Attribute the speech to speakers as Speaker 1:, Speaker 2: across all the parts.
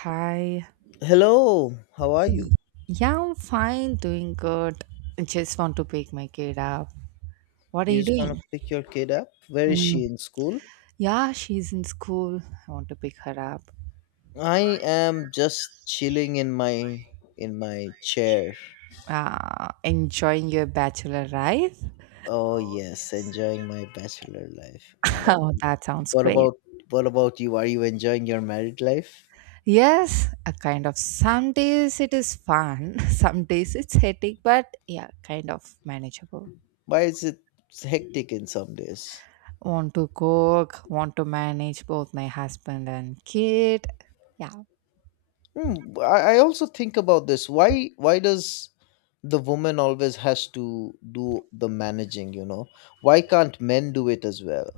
Speaker 1: Hi.
Speaker 2: Hello, how are you?
Speaker 1: Yeah, I'm fine, doing good. I just want to pick my kid up. What are
Speaker 2: You
Speaker 1: you
Speaker 2: just want to
Speaker 1: doing?
Speaker 2: pick your kid up? Where is
Speaker 1: Mm.
Speaker 2: she in school?
Speaker 1: Yeah, she's in school. I want to pick her up.
Speaker 2: I am just chilling in my chair.
Speaker 1: Enjoying your bachelor life?
Speaker 2: Oh yes, enjoying my bachelor life.
Speaker 1: Oh, that sounds
Speaker 2: What
Speaker 1: great.
Speaker 2: about what about you? Are you enjoying your married life?
Speaker 1: Yes, a kind of some days it is fun, some days it's headache, but yeah, kind of manageable.
Speaker 2: Why is it hectic in some days?
Speaker 1: Want to cook, want to manage both my husband and kid. Yeah.
Speaker 2: Hmm, I also think about this. Why does the woman always has to do the managing? Why can't men do it as well?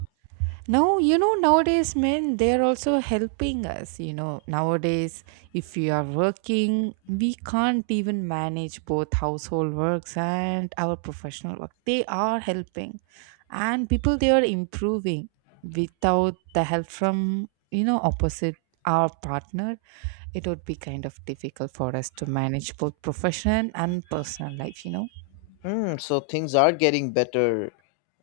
Speaker 1: Now, you know, nowadays, men, they're also helping us. You know, nowadays, if we are working, we can't even manage both household works and our professional work. They are helping. And people, they are improving without the help from, you know, opposite our partner. It would be kind of difficult for us to manage both profession and personal life, you know.
Speaker 2: So things are getting better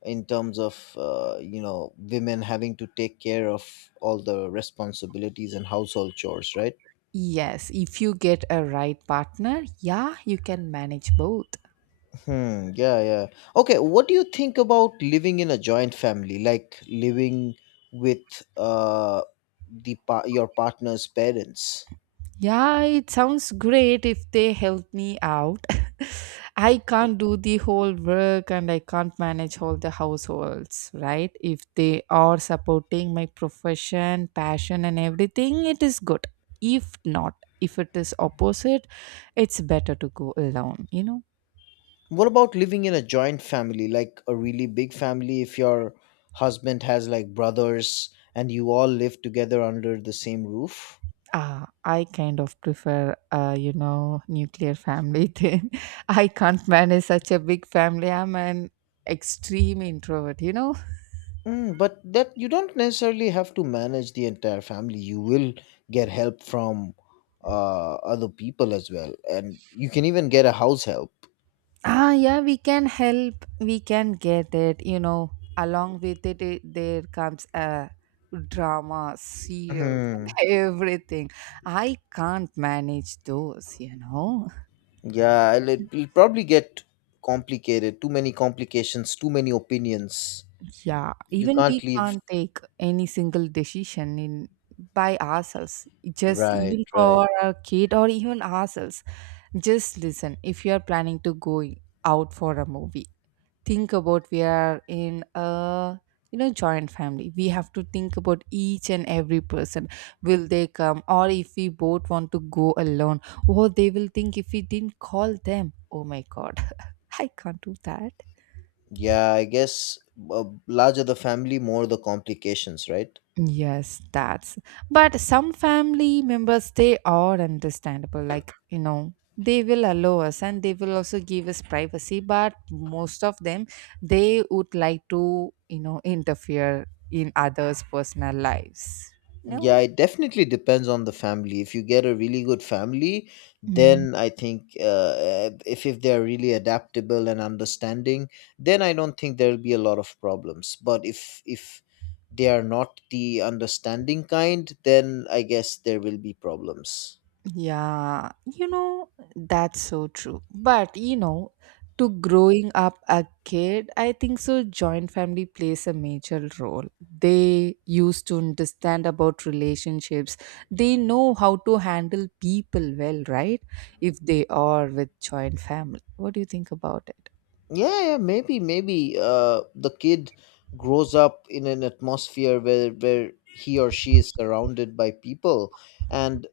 Speaker 2: in terms of women having to take care of all the responsibilities and household chores, right?
Speaker 1: Yes, if you get a right partner, yeah, you can manage both.
Speaker 2: Hmm. Yeah. Yeah. Okay. What do you think about living in a joint family, like living with your partner's parents?
Speaker 1: Yeah, it sounds great if they help me out. I can't do the whole work and I can't manage all the households, right? If they are supporting my profession, passion, and everything, it is good. If not, if it is opposite, it's better to go alone, you know?
Speaker 2: What about living in a joint family, like a really big family? If your husband has like brothers and you all live together under the same roof?
Speaker 1: Ah, I kind of prefer, you know, nuclear family thing. I can't manage such a big family. I'm an extreme introvert, you know?
Speaker 2: Mm, but that you don't necessarily have to manage the entire family. You will get help from other people as well, and you can even get a house help.
Speaker 1: Ah, yeah, we can help. We can get it. You know, along with it there comes a drama, serials, and
Speaker 2: Hmm.
Speaker 1: everything. I can't manage those. You know,
Speaker 2: Yeah, it'll probably get complicated. Too many complications. Too many opinions.
Speaker 1: yeah.
Speaker 2: You
Speaker 1: Even
Speaker 2: can't
Speaker 1: we
Speaker 2: leave.
Speaker 1: can't take any single decision in by ourselves. Just
Speaker 2: Right.
Speaker 1: even
Speaker 2: Right.
Speaker 1: for our kid or even ourselves. Just listen. If you are planning to go out for a movie, think about we are in a, you know, joint family, we have to think about each and every person, will they come, or if we both want to go alone, oh they will think if we didn't call them, oh my god, I can't do that.
Speaker 2: Yeah, I guess larger the family, more the complications. Right.
Speaker 1: Yes, that's. But some family members, they are understandable. Like, you know, they will allow us and they will also give us privacy. But most of them, they would like to, you know, interfere in others' personal lives. No?
Speaker 2: Yeah, it definitely depends on the family. If you get a really good family, then I think if they're really adaptable and understanding, then I don't think there'll be a lot of problems. But if they are not the understanding kind, then I guess there will be problems.
Speaker 1: Yeah, you know, that's so true. But you know, to growing up a kid, I think so joint family plays a major role. They used to understand about relationships. They know how to handle people well, right? If they are with joint family. What do you think about it?
Speaker 2: Yeah, yeah, maybe, maybe, the kid grows up in an atmosphere where he or she is surrounded by people, and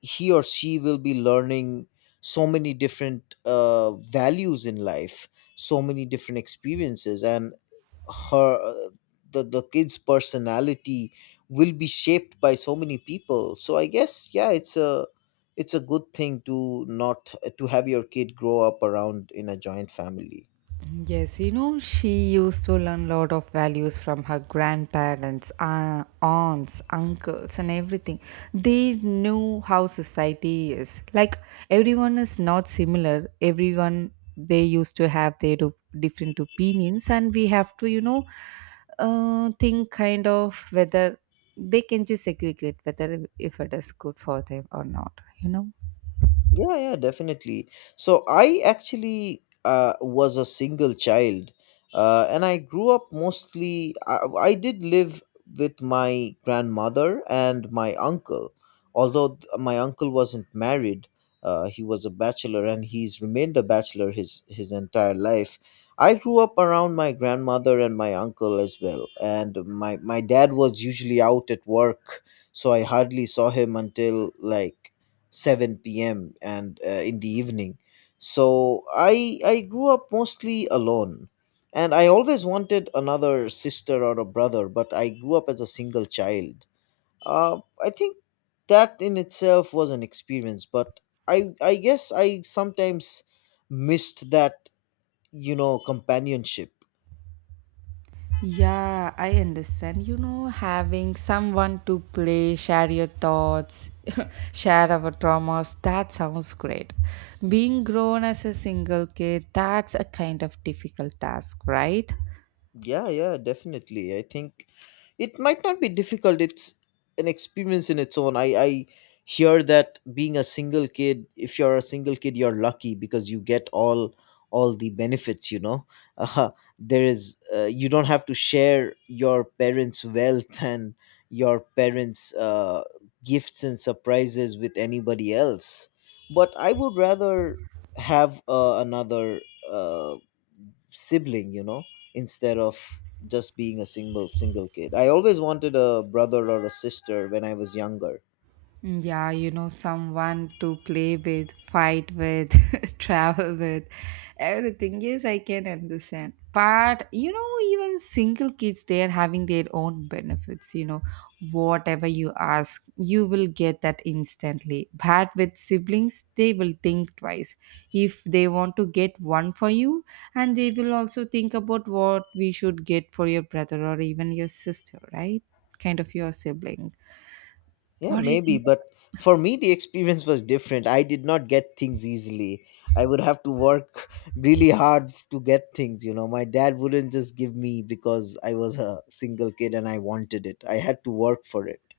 Speaker 2: he or she will be learning so many different values in life, so many different experiences, and her the kid's personality will be shaped by so many people. So I guess, yeah, it's a good thing to not to have your kid grow up around in a joint family.
Speaker 1: Yes, you know, she used to learn a lot of values from her grandparents, aunts, uncles, and everything. They knew how society is. Like, everyone is not similar. Everyone, they used to have their different opinions, and we have to, you know, think kind of whether they can just segregate whether if it is good for them or not, you know.
Speaker 2: Yeah, yeah, definitely. So I actually was a single child, and I grew up mostly. I did live with my grandmother and my uncle, although my uncle wasn't married. He was a bachelor, and he's remained a bachelor his entire life. I grew up around my grandmother and my uncle as well, and my dad was usually out at work, so I hardly saw him until like 7 p.m. and in the evening. So I grew up mostly alone, and I always wanted another sister or a brother, but I grew up as a single child. I think that in itself was an experience, but I guess I sometimes missed that companionship.
Speaker 1: Yeah, I understand. You know, having someone to play, share your thoughts, share our traumas, that sounds great. Being grown as a single kid, that's a kind of difficult task, right?
Speaker 2: Yeah, yeah, definitely. I think it might not be difficult. It's an experience in its own. I hear that being a single kid, if you're a single kid, you're lucky because you get all the benefits. Uh, there is you don't have to share your parents' wealth and your parents' gifts and surprises with anybody else. But I would rather have another uh, sibling instead of just being a single kid. I always wanted a brother or a sister when I was younger.
Speaker 1: Mm. Yeah, you know, someone to play with, fight with, travel with, everything. Yes, I can understand. But, you know, even single kids, they are having their own benefits. You know, whatever you ask, you will get that instantly. But with siblings, they will think twice. If they want to get one for you, and they will also think about what we should get for your brother or even your sister, right? Kind of your sibling.
Speaker 2: Yeah,
Speaker 1: What do you
Speaker 2: maybe,
Speaker 1: think?
Speaker 2: but for me the experience was different. I did not get things easily. I would have to work really hard to get things. My dad wouldn't just give me because I was a single kid and I wanted it. I had to work for it.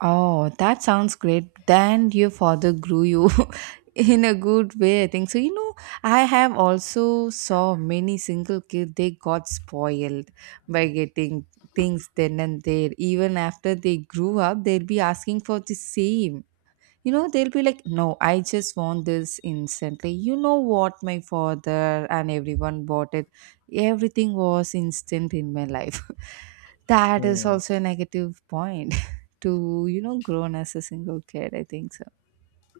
Speaker 1: Oh, that sounds great. Then your father grew you in a good way, I think. So, you know, I have also saw many single kids, they got spoiled by getting things then and there. Even after they grew up, they'll be asking for the same, you know, they'll be like, no, I just want this instantly, you know what, my father and everyone bought it, everything was instant in my life. That is
Speaker 2: Hmm.
Speaker 1: also a negative point to, you know, grown as a single kid, I think so.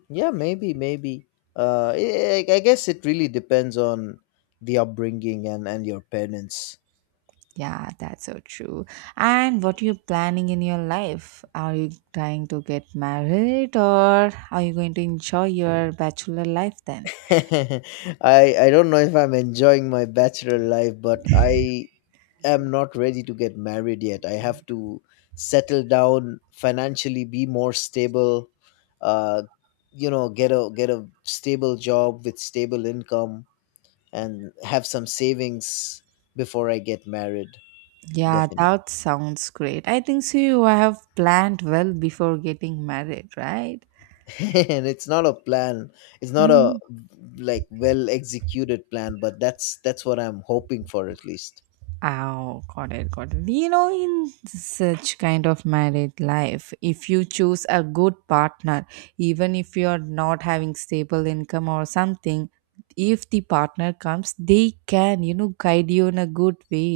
Speaker 2: Yeah, maybe, maybe. I guess it really depends on the upbringing and your parents.
Speaker 1: Yeah, that's so true. And what are you planning in your life? Are you trying to get married or are you going to enjoy your bachelor life then?
Speaker 2: I don't know if I'm enjoying my bachelor life, but I am not ready to get married yet. I have to settle down financially, be more stable, uh, get a stable job with stable income and have some savings before I get married.
Speaker 1: Yeah,
Speaker 2: Definitely.
Speaker 1: that sounds great. I think so you have planned well before getting married, right?
Speaker 2: And it's not a plan. It's not a,
Speaker 1: Hmm.
Speaker 2: like, well executed plan, but that's what I'm hoping for at least.
Speaker 1: Oh, got it, got it. You know, in such kind of married life, if you choose a good partner, even if you're not having stable income or something, if the partner comes, they can, you know, guide you in a good way.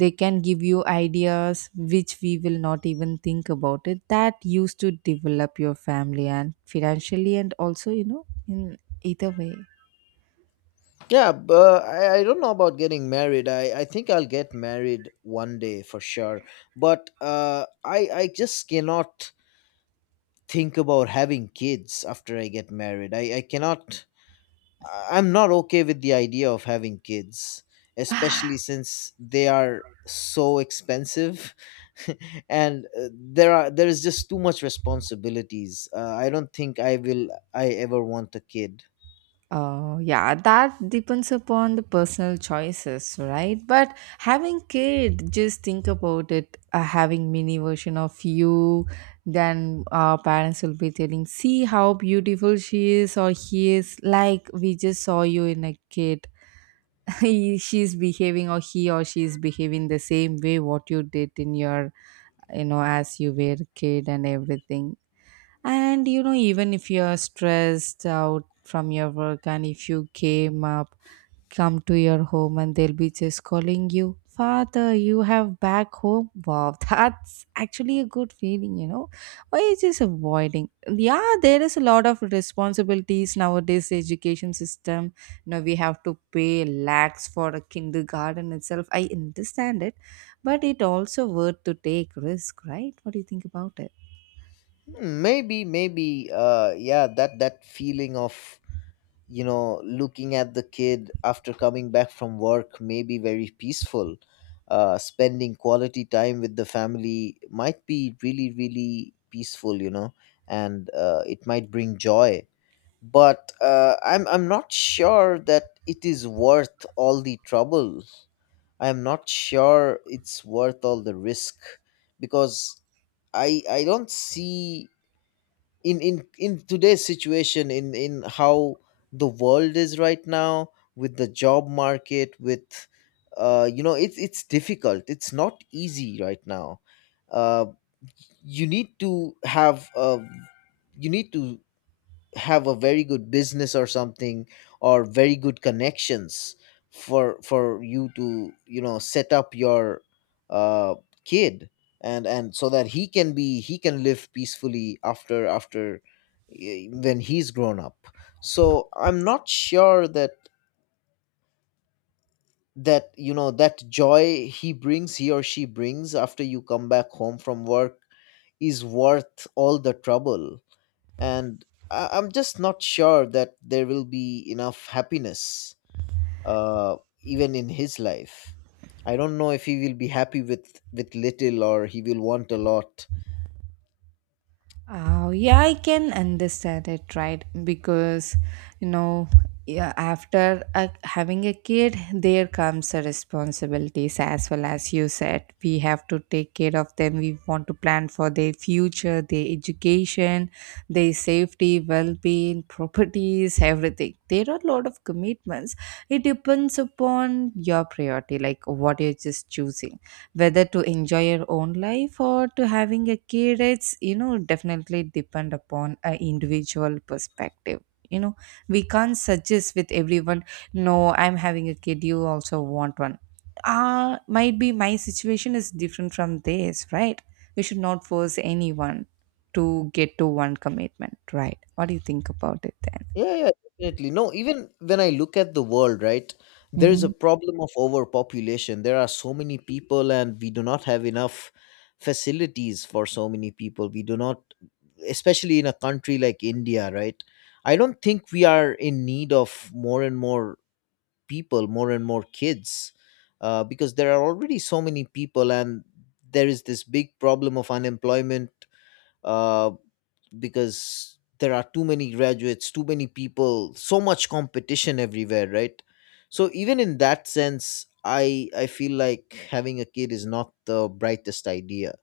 Speaker 1: They can give you ideas which we will not even think about it, that used to develop your family and financially and also, you know, in either way.
Speaker 2: Yeah, but I don't know about getting married. I think I'll get married one day for sure. But I just cannot think about having kids after I get married. I cannot. I'm not okay with the idea of having kids, especially since they are so expensive, and there is just too much responsibilities. I don't think I ever want a kid.
Speaker 1: Yeah, that depends upon the personal choices, right? But having kid, just think about it, having mini version of you, then our parents will be telling see how beautiful she is or he is, like we just saw you in a kid, he, she's behaving or he or she is behaving the same way what you did in your, you know, as you were a kid and everything. And you know, even if you're stressed out from your work and if you came up, come to your home, and they'll be just calling you, father you have back home, wow, that's actually a good feeling, you know. Why is just avoiding? Yeah, there is a lot of responsibilities, nowadays education system, you know, we have to pay lakhs for a kindergarten itself, I understand it, but it also worth to take risk, right? What do you think about it?
Speaker 2: Maybe, maybe, yeah, that feeling of looking at the kid after coming back from work may be very peaceful. Spending quality time with the family might be really, really peaceful, and it might bring joy. But I'm not sure that it is worth all the trouble. I'm not sure it's worth all the risk, because I don't see in today's situation, in how the world is right now with the job market with it's difficult, it's not easy right now. uh you need to have uh you need to have a very good business or something, or very good connections for you to set up your uh kid, and so that he can live peacefully after when he's grown up. So I'm not sure that that that joy he or she brings after you come back home from work is worth all the trouble. And I'm just not sure that there will be enough happiness, uh, even in his life. I don't know if he will be happy with little or he will want a lot.
Speaker 1: Oh, yeah, I can understand it, right? Because, you know, yeah, after a, having a kid, there comes the responsibilities as well as you said. We have to take care of them. We want to plan for their future, their education, their safety, well being, properties, everything. There are a lot of commitments. It depends upon your priority, like what you're just choosing, whether to enjoy your own life or to having a kid, it's, you know, definitely depend upon a individual perspective, you know, we can't suggest with everyone. No, I'm having a kid you also want one, ah might be my situation is different from theirs, right? We should not force anyone to get to one commitment, right? What do you think about it then?
Speaker 2: Yeah, yeah, definitely. No, even when I look at the world, right, there is a
Speaker 1: Mm-hmm.
Speaker 2: problem of overpopulation. There are so many people and we do not have enough facilities for so many people. We do not, especially in a country like India, right? I don't think we are in need of more and more people, more and more kids, because there are already so many people, and there is this big problem of unemployment, uh, because there are too many graduates, too many people, so much competition everywhere, right? So even in that sense, I feel like having a kid is not the brightest idea.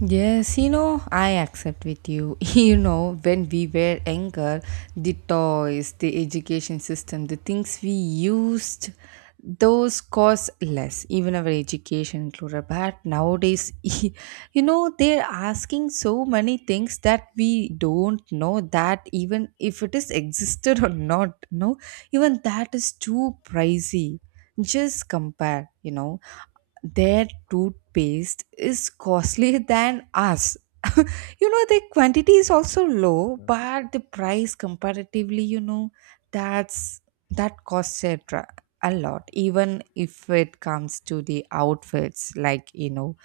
Speaker 1: Yes, you know, I accept with you. You know, when we were younger, the toys, the education system, the things we used, those cost less, even our education included. But nowadays, you know, they're asking so many things that we don't know that even if it is existed or not, no, even that is too pricey. Just compare, you know, their toothpaste is costlier than us. You know, the quantity is also low,
Speaker 2: Yeah.
Speaker 1: but the price comparatively, you know, that's that costs a, a lot, even if it comes to the outfits, like, you know,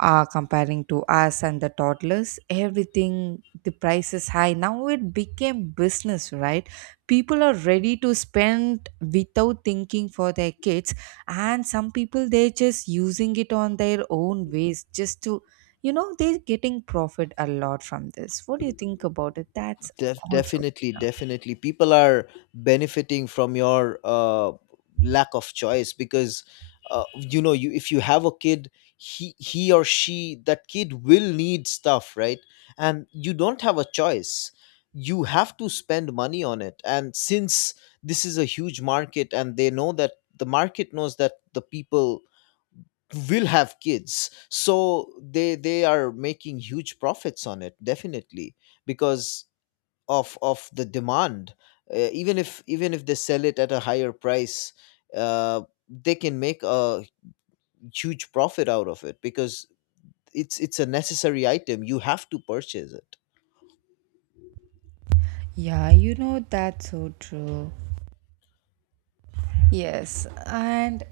Speaker 1: comparing to us and the toddlers, everything the price is high, now it became business, right? People are ready to spend without thinking for their kids, and some people they're just using it on their own ways just to, you know, they're getting profit a lot from this. What do you think about it? That's also.
Speaker 2: Definitely, definitely. People are benefiting from your lack of choice, because you if you have a kid, he or she that kid will need stuff, right? And you don't have a choice. You have to spend money on it. And since this is a huge market, and the market knows that the people will have kids, so they are making huge profits on it. Definitely, because of the demand. Even if they sell it at a higher price, uh, they can make a huge profit out of it, because it's a necessary item, you have to purchase it.
Speaker 1: Yeah, you know, that's so true. Yes, and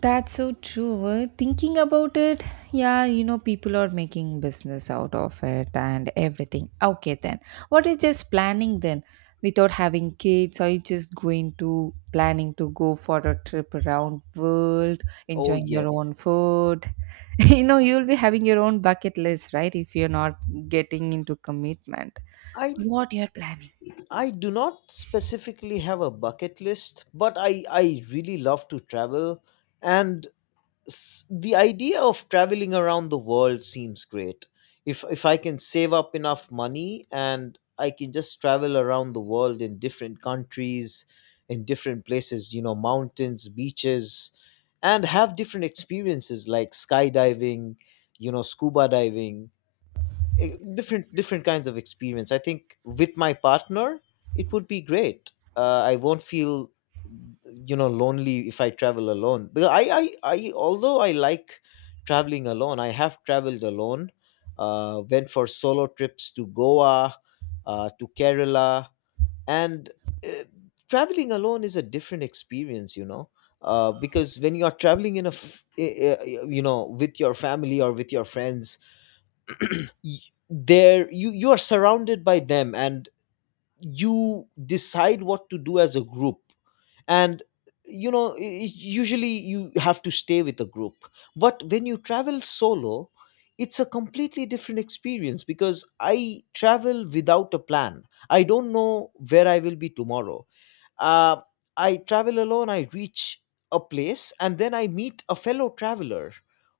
Speaker 1: that's so true. Thinking about it, yeah, you know, people are making business out of it and everything. Okay, then. What is just planning then? Without having kids, are you just going to planning to go for a trip around world,
Speaker 2: Oh
Speaker 1: enjoying
Speaker 2: yeah.
Speaker 1: your own food? You know, you'll be having your own bucket list, right? If you're not getting into commitment.
Speaker 2: I
Speaker 1: What you're planning.
Speaker 2: I do not specifically have a bucket list, but I really love to travel, and the idea of traveling around the world seems great. If I can save up enough money and I can just travel around the world in different countries, in different places, you know, mountains, beaches, and have different experiences like skydiving, you know, scuba diving, different kinds of experience. I think with my partner, it would be great. I won't feel lonely if I travel alone. Because I although I like traveling alone, I have traveled alone. Went for solo trips to Goa, to Kerala, and uh, traveling alone is a different experience. You know. Because when you are traveling in a, f- I- you know, with your family or with your friends, y- there you are surrounded by them, and you decide what to do as a group. And you know i- i- usually you have to stay with a group. But when you travel solo, it's a completely different experience, because I travel without a plan. I don't know where I will be tomorrow. uh, I travel alone, I reach a place, and then I meet a fellow traveler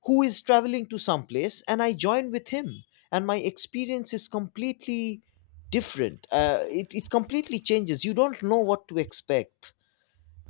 Speaker 2: who is traveling to some place, and I join with him. And my experience is completely different. It completely changes. You don't know what to expect.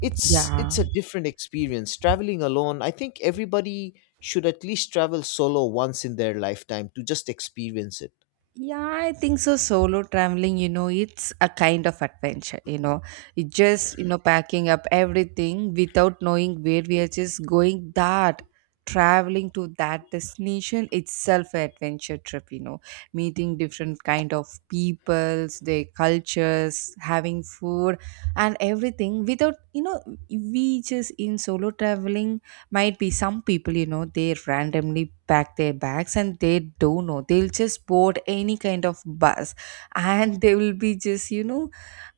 Speaker 2: It's
Speaker 1: Yeah.
Speaker 2: a different experience traveling alone. I think everybody should at least travel solo once in their lifetime to just experience it.
Speaker 1: Yeah, I think so. Solo traveling, you know, it's a kind of adventure, you know. It just, you know, packing up everything without knowing where we are just going. That traveling to that destination itself an adventure trip, you know. Meeting different kind of peoples, their cultures, having food and everything without, we just in solo traveling. Might be some people, you know, they randomly pack their bags and they don't know. They'll just board any kind of bus and they will be just you know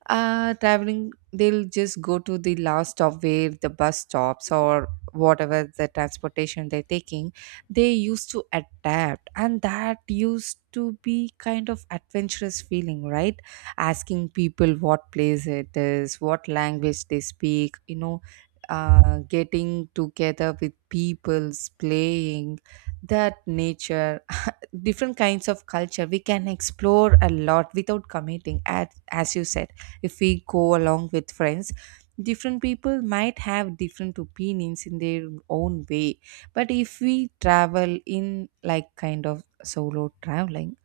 Speaker 1: uh, traveling. They'll just go to the last stop where the bus stops, or whatever the transportation they're taking, they used to adapt, and that used to be kind of adventurous feeling, right? Asking people what place it is, what language they speak, getting together with peoples playing, that nature. Different kinds of culture we can explore a lot without committing, as you said. If we go along with friends, different people might have different opinions in their own way. But if we travel in like kind of solo traveling,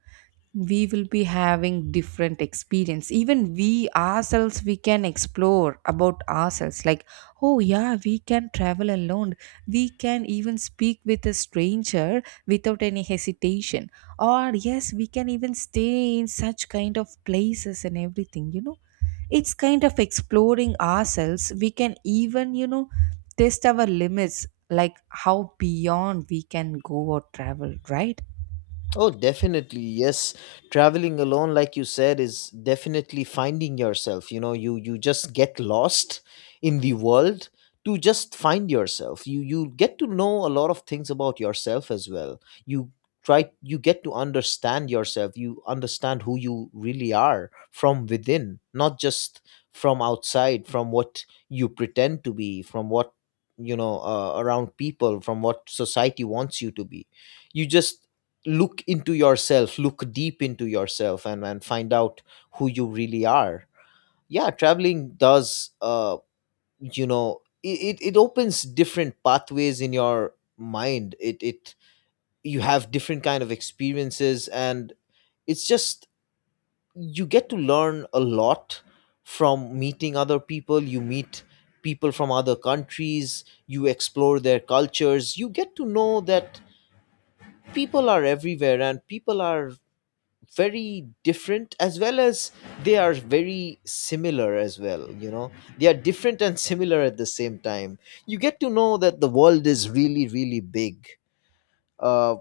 Speaker 1: we will be having different experience. Even we ourselves, we can explore about ourselves, like oh yeah, we can travel alone, we can even speak with a stranger without any hesitation, or yes, we can even stay in such kind of places and everything, you know. It's kind of exploring ourselves. We can even, you know, test our limits, like how beyond we can go or travel, right?
Speaker 2: Oh, definitely. Yes. Traveling alone, like you said, is definitely finding yourself. You just get lost in the world to just find yourself. You get to know a lot of things about yourself as well. You you get to understand yourself. You understand who you really are from within, not just from outside, from what you pretend to be, from what you know, around people, from what society wants you to be. You just look into yourself, look deep into yourself, and find out who you really are. Yeah, traveling does, it opens different pathways in your mind. It You have different kind of experiences, and it's just you get to learn a lot from meeting other people. You meet people from other countries. You explore their cultures. You get to know that people are everywhere, and people are very different as well as they are very similar as well, you know. They are different and similar at the same time. You get to know that the world is really, really big. uh,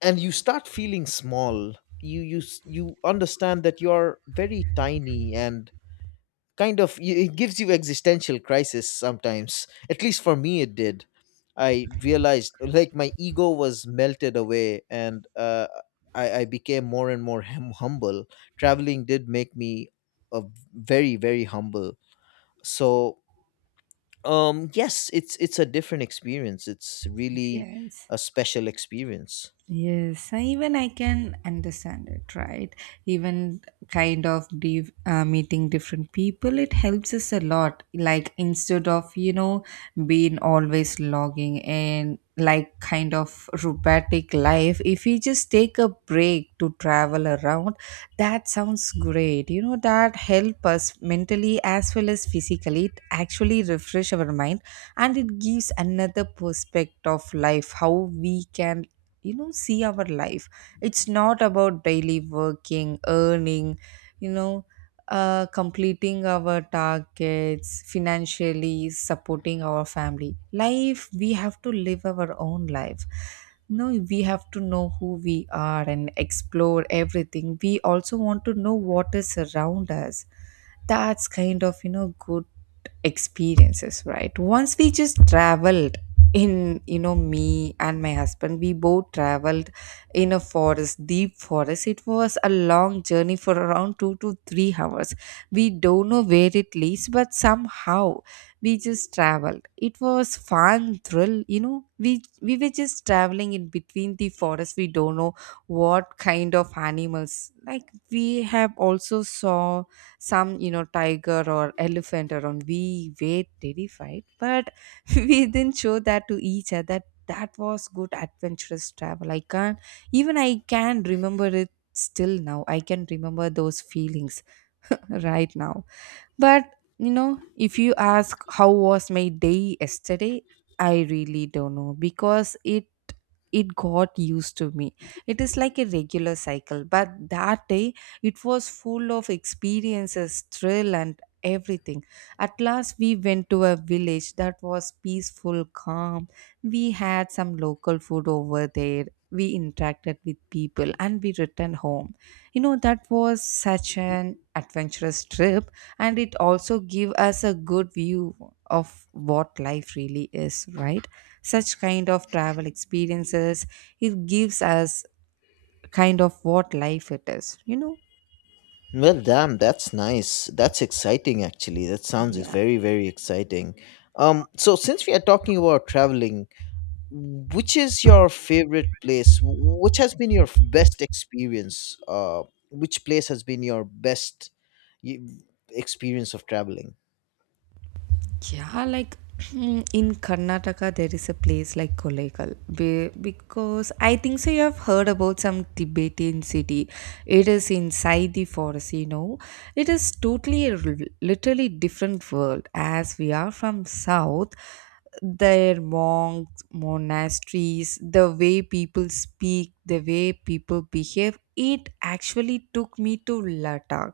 Speaker 2: and you start feeling small. You understand that you're very tiny, and kind of it gives you existential crisis sometimes, at least for me it did. I realized, like, my ego was melted away, and I became more and more humble. Traveling did make me a very, very humble. So yes, it's a different experience. It's really
Speaker 1: Yes.
Speaker 2: a special experience.
Speaker 1: Yes, even I can understand it, right? Even kind of meeting different people, it helps us a lot. Like instead of, you know, being always logging and like kind of robotic life, if we just take a break to travel around, that sounds great. You know, that help us mentally as well as physically. It actually refresh our mind and it gives another perspective of life, how we can, you know, see our life. It's not about daily working, earning, you know, completing our targets, financially supporting our family life. We have to live our own life. No, we have to know who we are and explore everything. We also want to know what is around us. That's kind of, you know, good experiences, right? Once we just traveled in, you know, me and my husband, we both traveled in a forest, deep forest. It was a long journey for around 2 to 3 hours. We don't know where it leads, but somehow we just traveled. It was fun, thrill, you know. We we were just traveling in between the forest. We don't know what kind of animals, like, we have also saw some, you know, tiger or elephant around. We were terrified, but we didn't show that to each other. That was good adventurous travel. I can't even I can remember it still now. I can remember those feelings right now. But you know, if you ask how was my day yesterday, I really don't know, because it got used to me. It is like a regular cycle. But that day, it was full of experiences, thrill and everything. At last, we went to a village that was peaceful, calm. We had some local food over there. We interacted with people and we returned home. You know, that was such an adventurous trip, and it also gave us a good view of what life really is, right? Such kind of travel experiences, it gives us kind of what life it is, you know.
Speaker 2: Well, damn, that's nice. That's exciting, actually. That sounds
Speaker 1: Yeah.
Speaker 2: very, very exciting. So since we are talking about traveling, which is your favorite place? Which has been your best experience? Which place has been your best y- experience of traveling?
Speaker 1: Yeah, like in Karnataka, there is a place like Kolekal because I think so. You have heard about some Tibetan city. It is inside the forest. You know, it is totally a literally different world. As we are from south, their monks, monasteries, the way people speak, the way people behave, it actually took me to Ladakh.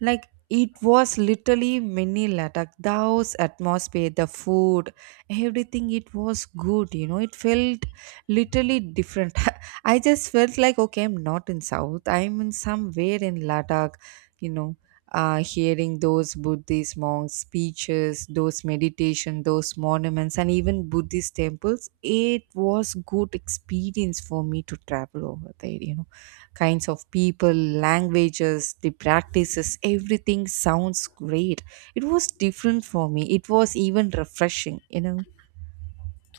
Speaker 1: Like it was literally mini Ladakh. The house atmosphere, the food, everything. It was good. You know, it felt literally different. I just felt like okay, I'm not in South. I'm in somewhere in Ladakh. You know, hearing those Buddhist monks' speeches, those meditation, those monuments, and even Buddhist temples. It was good experience for me to travel over there. You know, kinds of people, languages, the practices, everything sounds great. It was different for me. It was even refreshing, you know.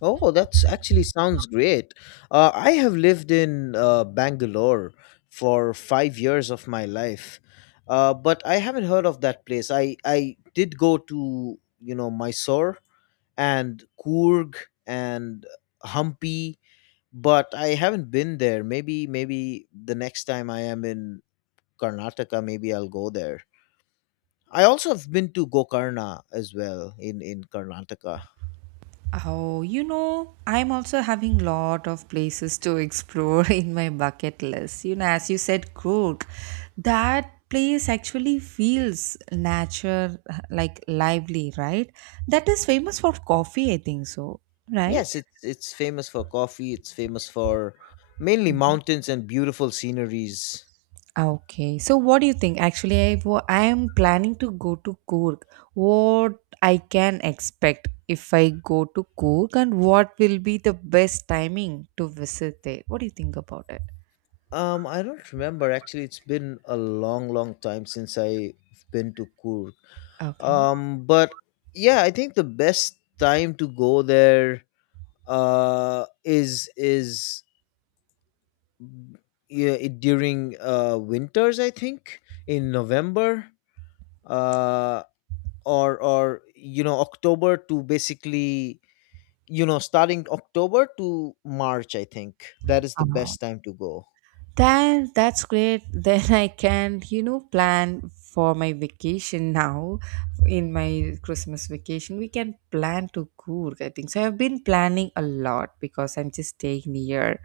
Speaker 2: Oh, that's actually sounds great. I have lived in Bangalore for 5 years of my life, but I haven't heard of that place. I did go to Mysore, and Coorg, and Hampi, but I haven't been there. Maybe the next time I am in Karnataka, maybe I'll go there. I also have been to Gokarna as well, in Karnataka.
Speaker 1: Oh, you know, I'm also having lot of places to explore in my bucket list. You know, as you said, Cook, that place actually feels nature like lively, right? That is famous for coffee, I think so, right?
Speaker 2: Yes, it's famous for coffee. It's famous for mainly mountains and beautiful sceneries.
Speaker 1: Okay, so what do you think? Actually, I am planning to go to Coorg. What I can expect if I go to Coorg, and what will be the best timing to visit there? What do you think about it?
Speaker 2: I don't remember actually. It's been a long, long time since I've been to Kurg.
Speaker 1: Okay.
Speaker 2: But yeah, I think the best time to go there uh is is during winters, I think, in November. uh, Or, October to, basically, starting October to March, I think that is the best time to go.
Speaker 1: Then that's great. Then I can, you know, plan for my vacation now. In my Christmas vacation, we can plan to Coorg, I think. So I've been planning a lot, because I'm just staying near,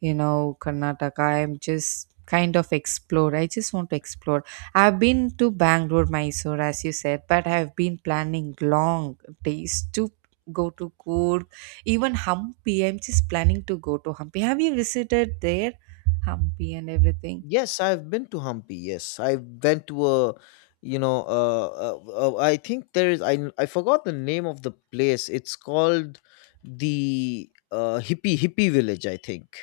Speaker 1: you know, Karnataka. I'm just kind of explore. I just want to explore. I've been to Bangalore, Mysore, as you said, but I've been planning long days to go to Coorg. Even Hampi, I'm just planning to go to Hampi. Have you visited there? Hampi and everything.
Speaker 2: Yes, I've been to Hampi. Yes, I went to a, I think there is I forgot the name of the place. It's called the hippie village, I think.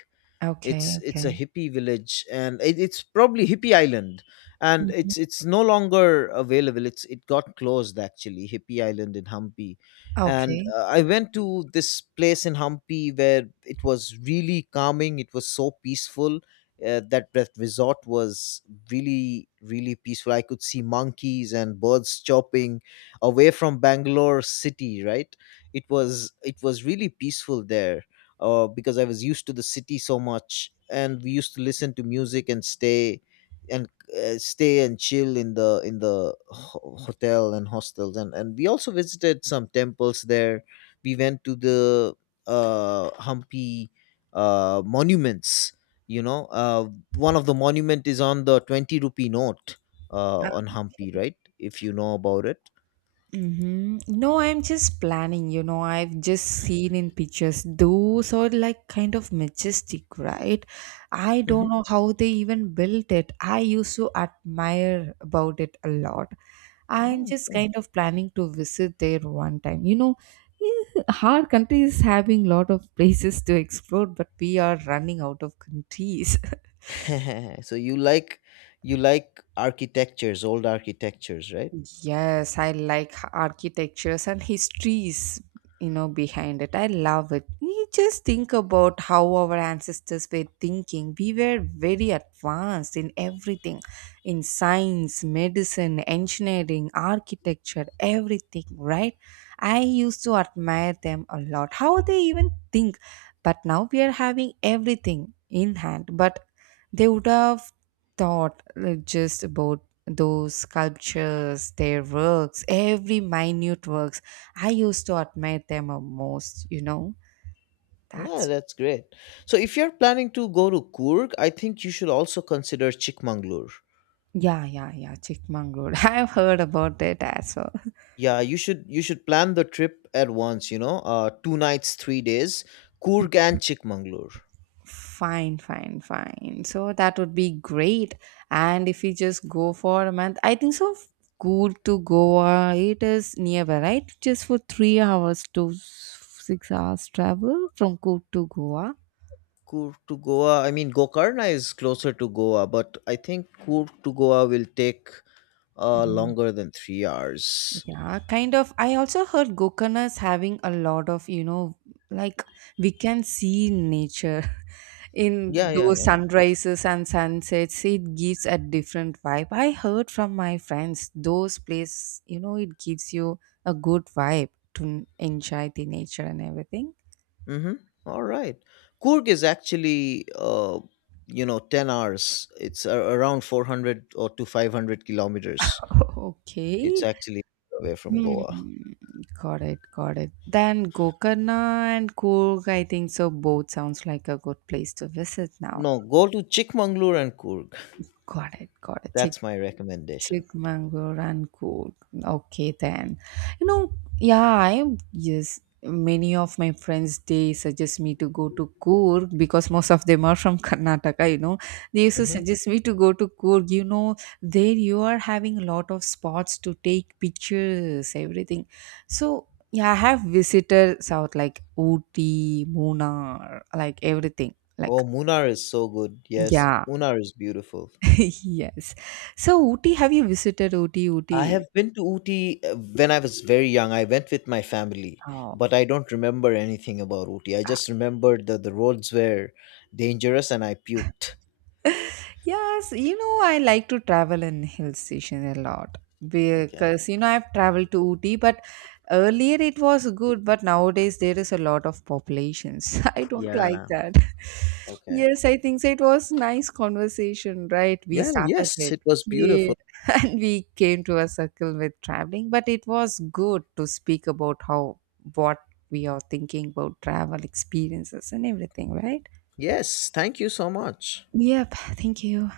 Speaker 1: Okay,
Speaker 2: It's a
Speaker 1: okay.
Speaker 2: hippie village, and it's probably Hippie Island. And
Speaker 1: Mhm.
Speaker 2: it's no longer available. It got closed, actually. Hippie Island in Hampi. And
Speaker 1: Okay.
Speaker 2: I went to this place in Hampi where it was really calming. It was so peaceful. That resort was really, really peaceful. I could see monkeys and birds chirping, away from Bangalore city, right? It was really peaceful there. Because I was used to the city so much, and we used to listen to music and stay, and stay and chill in the hotel and hostels, and we also visited some temples there. We went to the Hampi monuments. You know, uh, One of the monument is on the 20 rupee note,
Speaker 1: Ah,
Speaker 2: on Hampi,
Speaker 1: okay.
Speaker 2: right? If you know about it.
Speaker 1: Mm-hmm. No, I'm just planning, you know, I've just seen in pictures. Those are like kind of majestic, right? I don't know how they even built it. I used to admire about it a lot. I'm just
Speaker 2: Mm-hmm.
Speaker 1: kind of planning to visit there one time. You know, eh, our country is having lot of places to explore, but we are running out of countries.
Speaker 2: So you like architectures, old architectures, right?
Speaker 1: Yes, I like architectures and histories, you know, behind it. I love it. You just think about how our ancestors were thinking. We were very advanced in everything, in science, medicine, engineering, architecture, everything, right? I used to admire them a lot. How they even think. But now we are having everything in hand. But they would have thought just about those sculptures, their works, every minute works. I used to admire them a most, you know.
Speaker 2: No,
Speaker 1: That's
Speaker 2: that's great. So if you're planning to go to Coorg, I think you should also consider Chikmagalur.
Speaker 1: yeah, yeah, yeah, Chikmagalur. I've heard about it as well.
Speaker 2: Yeah, you should plan the trip at once, 2 nights, 3 days, Coorg and Chikmagalur.
Speaker 1: Fine, fine, fine. So that would be great. And if you just go for a month, I think so. Good to Goa. It is nearby, right? Just for 3 hours to 6 hours travel from Coorg to Goa.
Speaker 2: Coorg to Goa, I mean, Gokarna is closer to Goa, but I think Coorg to Goa will take
Speaker 1: Mm-hmm.
Speaker 2: longer than 3 hours.
Speaker 1: Yeah, kind of. I also heard Gokarna is having a lot of, you know, like, we can see nature
Speaker 2: Yeah,
Speaker 1: in
Speaker 2: yeah,
Speaker 1: those
Speaker 2: yeah.
Speaker 1: sunrises and sunsets. It gives a different vibe. I heard from my friends, those places. You know, it gives you a good vibe to enjoy the nature and everything.
Speaker 2: Mm-hmm. All right. Coorg is actually, 10 hours. Around 400 or to 500 kilometers. It's
Speaker 1: Okay.
Speaker 2: actually away from
Speaker 1: Hmm.
Speaker 2: Goa.
Speaker 1: Got it, got it. Then Gokarna and Coorg, I think so both sounds like a good place to visit now.
Speaker 2: No, go to Chikmagalur and Coorg.
Speaker 1: Got it, got it.
Speaker 2: That's my recommendation.
Speaker 1: Chikmagalur and Coorg. Okay, then. You know, yeah, I yes. Many of my friends they suggest me to go to Coorg because most of them are from Karnataka. You know, they used to
Speaker 2: Mm-hmm.
Speaker 1: suggest me to go to Coorg. You know, there you are having a lot of spots to take pictures, everything. So yeah, I have visited South like Ooty, Munnar, like everything. Like
Speaker 2: Oh, Munnar is so good. Yes,
Speaker 1: yeah,
Speaker 2: Munnar is beautiful.
Speaker 1: yes. So Ooty, have you visited Ooty?
Speaker 2: I
Speaker 1: Ooty?
Speaker 2: have been to Ooty when I was very young. I went with my family,
Speaker 1: Oh,
Speaker 2: but I don't remember anything about Ooty. I
Speaker 1: ah,
Speaker 2: just remembered that the roads were dangerous and I puked.
Speaker 1: yes, you know, I like to travel in hill station a lot,
Speaker 2: Okay.
Speaker 1: because you know I've traveled to Ooty, but earlier it was good, but nowadays there is a lot of populations. I don't like
Speaker 2: Yeah.
Speaker 1: that.
Speaker 2: Okay.
Speaker 1: Yes, I think so. It was nice conversation, right? We
Speaker 2: Well,
Speaker 1: started
Speaker 2: yes,
Speaker 1: with
Speaker 2: it was beautiful.
Speaker 1: kid and we came to a circle with traveling, but it was good to speak about how what we are thinking about travel experiences and everything, right?
Speaker 2: Yes. Thank you so much.
Speaker 1: Yep, thank you.